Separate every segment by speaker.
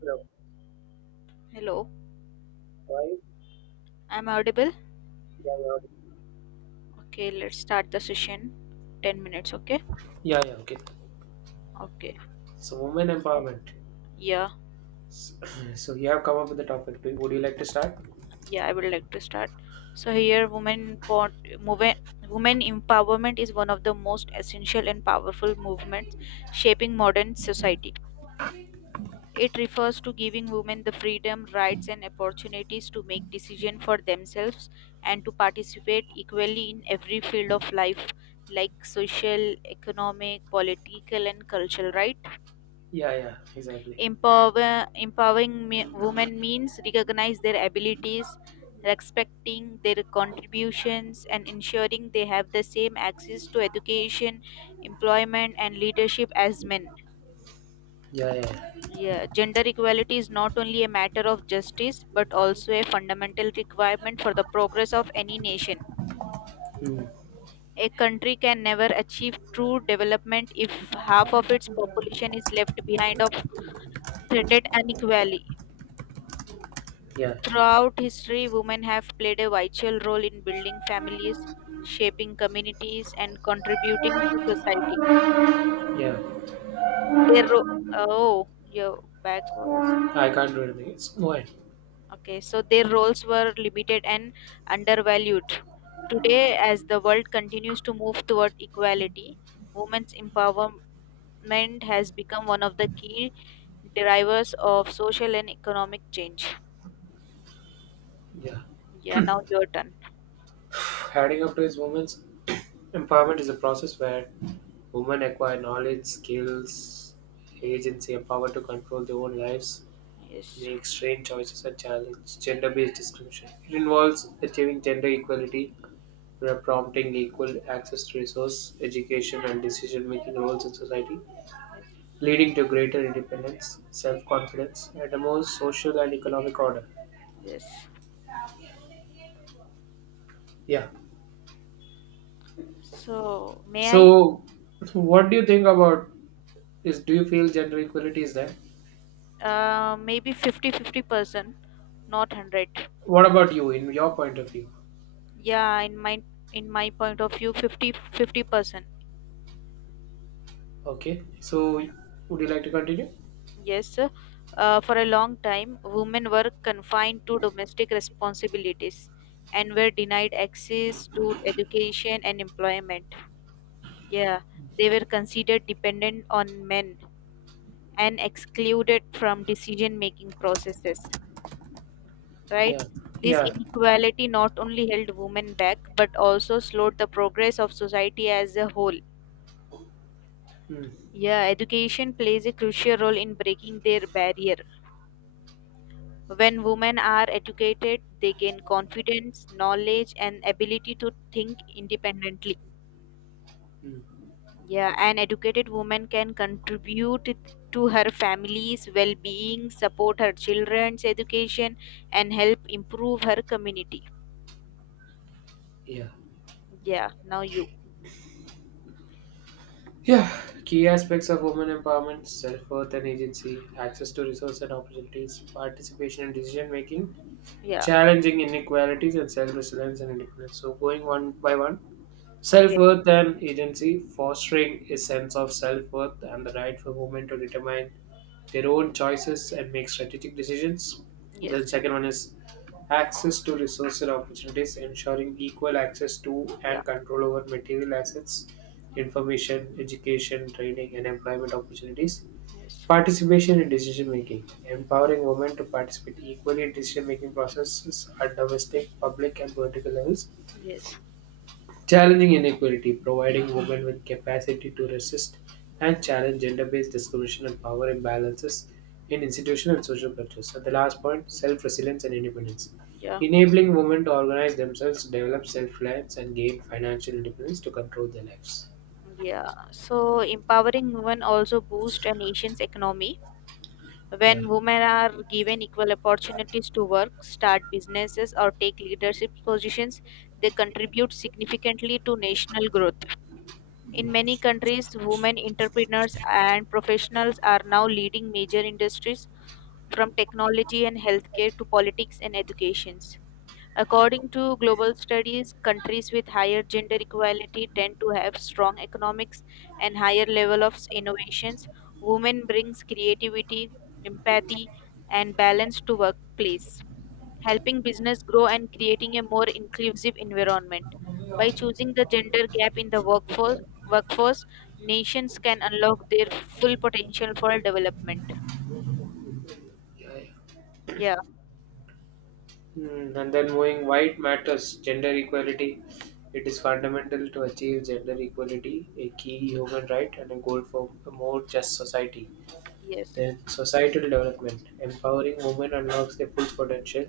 Speaker 1: Hello.
Speaker 2: Hello,
Speaker 1: Why?
Speaker 2: I'm audible.
Speaker 1: Yeah, yeah.
Speaker 2: Okay, let's start the session. 10 minutes, okay?
Speaker 1: Yeah, yeah. Okay.
Speaker 2: Okay.
Speaker 1: So, women empowerment.
Speaker 2: Yeah,
Speaker 1: S- So, you have come up with the topic. Would you like to start?
Speaker 2: yeah, I would like to start. So here women empowerment is one of the most essential and powerful movements shaping modern society. It refers to giving women the freedom, rights and opportunities to make decisions for themselves and to participate equally in every field of life like social, economic, political and cultural, right?
Speaker 1: Yeah, yeah. Exactly.
Speaker 2: Empowering women means recognize their abilities, respecting their contributions, and ensuring they have the same access to education, employment, and leadership as men.
Speaker 1: Yeah, yeah.
Speaker 2: Yeah, gender equality is not only a matter of justice but also a fundamental requirement for the progress of any nation.
Speaker 1: Hmm.
Speaker 2: A country can never achieve true development if half of its population is left behind of threatened unequality.
Speaker 1: Yeah,
Speaker 2: Throughout history, women have played a vital role in building families, shaping communities, and contributing to society.
Speaker 1: yeah.
Speaker 2: Their ro- oh, your back voice.
Speaker 1: I can't do anything. It's why.
Speaker 2: Okay, so their roles were limited and undervalued. Today, as the world continues to move toward equality, women's empowerment has become one of the key drivers of social and economic change.
Speaker 1: Yeah.
Speaker 2: Yeah, now your turn.
Speaker 1: Adding up to is women's empowerment is a process where women acquire knowledge, skills,
Speaker 2: Yes,
Speaker 1: agency, and power to control their own lives,
Speaker 2: yes,
Speaker 1: make strange choices, and challenge gender-based discrimination. It involves achieving gender equality were prompting equal access to resource, education, and decision making roles in society,
Speaker 2: yes,
Speaker 1: leading to greater independence, self confidence, and a more social and economic order.
Speaker 2: yes.
Speaker 1: Yeah.
Speaker 2: So, may I?
Speaker 1: So, what do you think about this? Do you feel gender equality is there?
Speaker 2: Maybe 50-50%, not 100.
Speaker 1: What about you, in your point of view?
Speaker 2: Yeah, in my point of view, 50-50%.
Speaker 1: Okay. So, would you like to continue?
Speaker 2: Yes, for a long time, women were confined to domestic responsibilities and were denied access to education and employment. Yeah, they were considered dependent on men and excluded from decision making processes, right?
Speaker 1: Yeah.
Speaker 2: This
Speaker 1: Yeah.
Speaker 2: inequality not only held women back but also slowed the progress of society as a whole.
Speaker 1: Mm.
Speaker 2: Yeah, education plays a crucial role in breaking their barrier. When women are educated, they gain confidence, knowledge, and ability to think independently.
Speaker 1: Mm.
Speaker 2: Yeah, an educated woman can contribute to her family's well being, support her children's education, and help improve her community.
Speaker 1: Yeah.
Speaker 2: Yeah, now you.
Speaker 1: Yeah, key aspects of women empowerment, self worth and agency, access to resources and opportunities, participation in decision making,
Speaker 2: Yeah,
Speaker 1: challenging inequalities and self-resilience and independence. So going one by one,
Speaker 2: okay.
Speaker 1: self-worth and agency, fostering a sense of self-worth and the right for women to determine their own choices and make strategic decisions. Then
Speaker 2: Yes,
Speaker 1: second one is access to resources and opportunities, ensuring equal access to
Speaker 2: yeah,
Speaker 1: and control over material assets, information, education, training, and employment opportunities.
Speaker 2: yes,
Speaker 1: Participation in decision-making: empowering women to participate equally in decision-making processes at domestic, public, and political levels.
Speaker 2: yes,
Speaker 1: Challenging inequality: providing women with capacity to resist and challenge gender-based discrimination and power imbalances in institutional and social cultures. And the last point: self-resilience and independence.
Speaker 2: yeah,
Speaker 1: Enabling women to organize themselves, develop self-reliance, and gain financial independence to control their lives.
Speaker 2: yeah. So empowering women also boosts a nation's economy.
Speaker 1: Yeah,
Speaker 2: When women are given equal opportunities to work, start businesses, or take leadership positions, they contribute significantly to national growth. In many countries, women entrepreneurs and professionals are now leading major industries, from technology and healthcare to politics and educations. According to global studies, countries with higher gender equality tend to have strong economics and higher level of innovations. Women brings creativity, empathy and balance to workplace, helping business grow and creating a more inclusive environment. By choosing the gender gap in the workforce, workforce nations can unlock their full potential for development.
Speaker 1: yeah.
Speaker 2: Yeah,
Speaker 1: And then moving white matters, gender equality. It is fundamental to achieve gender equality, a key human right and a goal for a more just society.
Speaker 2: yes,
Speaker 1: Then societal development. Empowering women unlocks their full potential,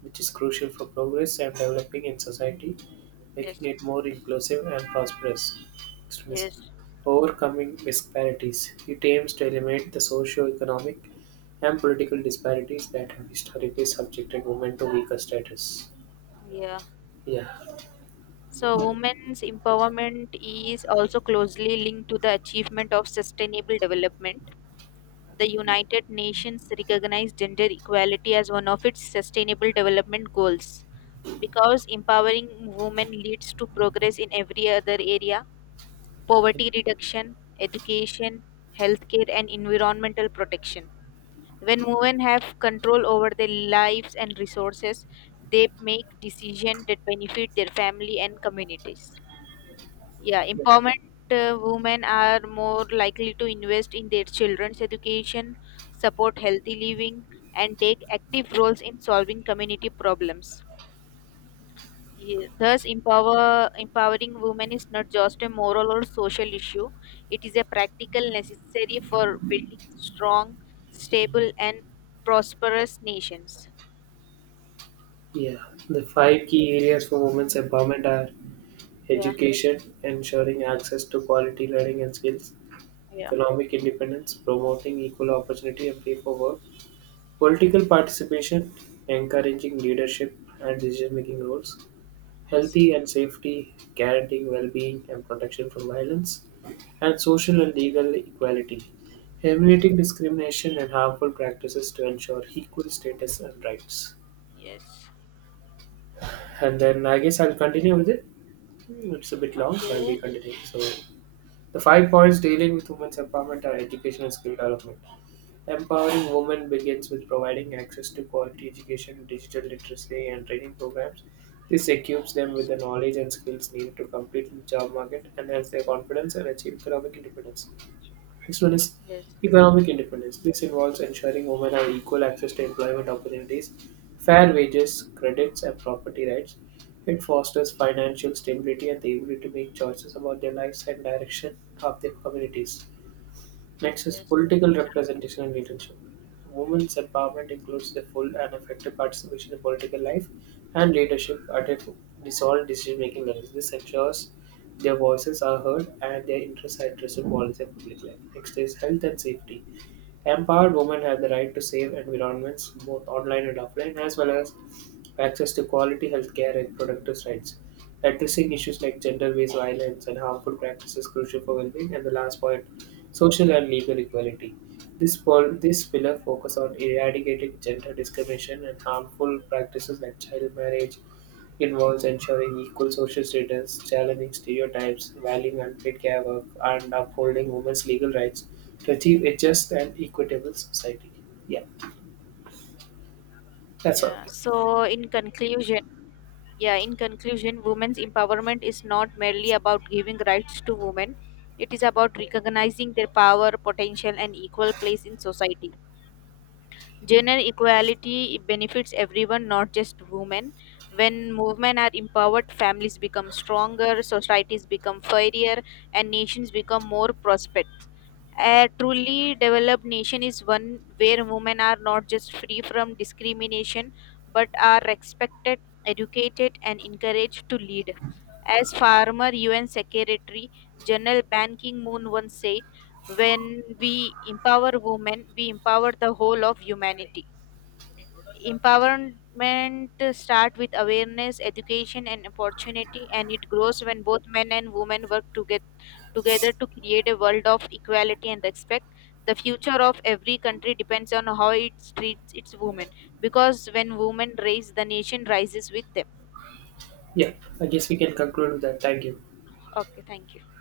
Speaker 1: which is crucial for progress and developing in society, making
Speaker 2: yes,
Speaker 1: it more inclusive and prosperous. Next one is
Speaker 2: yes,
Speaker 1: overcoming disparities. It aims to eliminate the socio-economic and political disparities that have historically subjected women to weaker status.
Speaker 2: yeah.
Speaker 1: Yeah,
Speaker 2: So, women's empowerment is also closely linked to the achievement of sustainable development. The United Nations recognized gender equality as one of its sustainable development goals because empowering women leads to progress in every other area: poverty reduction, education, healthcare, and environmental protection. When women have control over their lives and resources, they make decisions that benefit their family and communities. Yeah, empowerment women are more likely to invest in their children's education, support healthy living, and take active roles in solving community problems. Yeah, thus, empowering women is not just a moral or social issue, it is a practical necessary for building strong, stable, and prosperous nations.
Speaker 1: yeah. The five key areas for women's empowerment are
Speaker 2: Yeah,
Speaker 1: education, ensuring access to quality learning and skills;
Speaker 2: yeah.
Speaker 1: economic independence, promoting equal opportunity and pay for work; political participation, encouraging leadership and decision making roles;
Speaker 2: Yes,
Speaker 1: healthy and safety, guaranteeing well being and protection from violence; and social and legal equality,
Speaker 2: yes,
Speaker 1: eliminating
Speaker 2: yes.
Speaker 1: discrimination and harmful practices to ensure equal status and rights.
Speaker 2: Yes.
Speaker 1: And then I guess I'll continue with it. It's a bit long, so I'll be
Speaker 2: Okay.
Speaker 1: continuing. So, the five points dealing with women's empowerment are education and skill development. Empowering women begins with providing access to quality education, digital literacy, and training programs. This equips them with
Speaker 2: Yes,
Speaker 1: the knowledge and skills needed to compete in the job market, enhance their confidence, and achieve economic independence. Next one is
Speaker 2: yes,
Speaker 1: economic independence. This involves ensuring women have equal access to employment opportunities, fair wages, credits, and property rights. It fosters financial stability and the ability to make choices about their lives and direction of their communities. Next is
Speaker 2: yes.
Speaker 1: political representation and leadership. Women's empowerment includes the full and effective participation in political life and leadership at all decision-making levels. This ensures their voices are heard and their interests are addressed in policy and public life. Next is health and safety. Empowered women have the right to safe environments, both online and offline, as well as access to quality healthcare and productive rights. Addressing issues like gender-based violence and harmful practices is crucial for well-being. And the last point, social and legal equality. This pillar focus on eradicating gender discrimination and harmful practices like child marriage. Involves ensuring equal social status, challenging stereotypes, valuing unpaid care work, and upholding women's legal rights to achieve a just and equitable society. Yeah, that's all.
Speaker 2: Yeah, so in conclusion, women's empowerment is not merely about giving rights to women. It is about recognizing their power, potential, and equal place in society. Gender equality benefits everyone, not just women. When women are empowered, families become stronger, societies become fairer, and nations become more prosperous. A truly developed nation is one where women are not just free from discrimination but are respected, educated, and encouraged to lead. As former UN Secretary General Ban Ki moon once said, when we empower women we empower the whole of humanity. Empowerment starts with awareness, education and opportunity, and it grows when both men and women work together to create a world of equality and respect. The future of every country depends on how it treats its women, because when women raise, the nation rises with them.
Speaker 1: Yeah, I guess we can conclude with that. Thank you.
Speaker 2: Okay, thank you.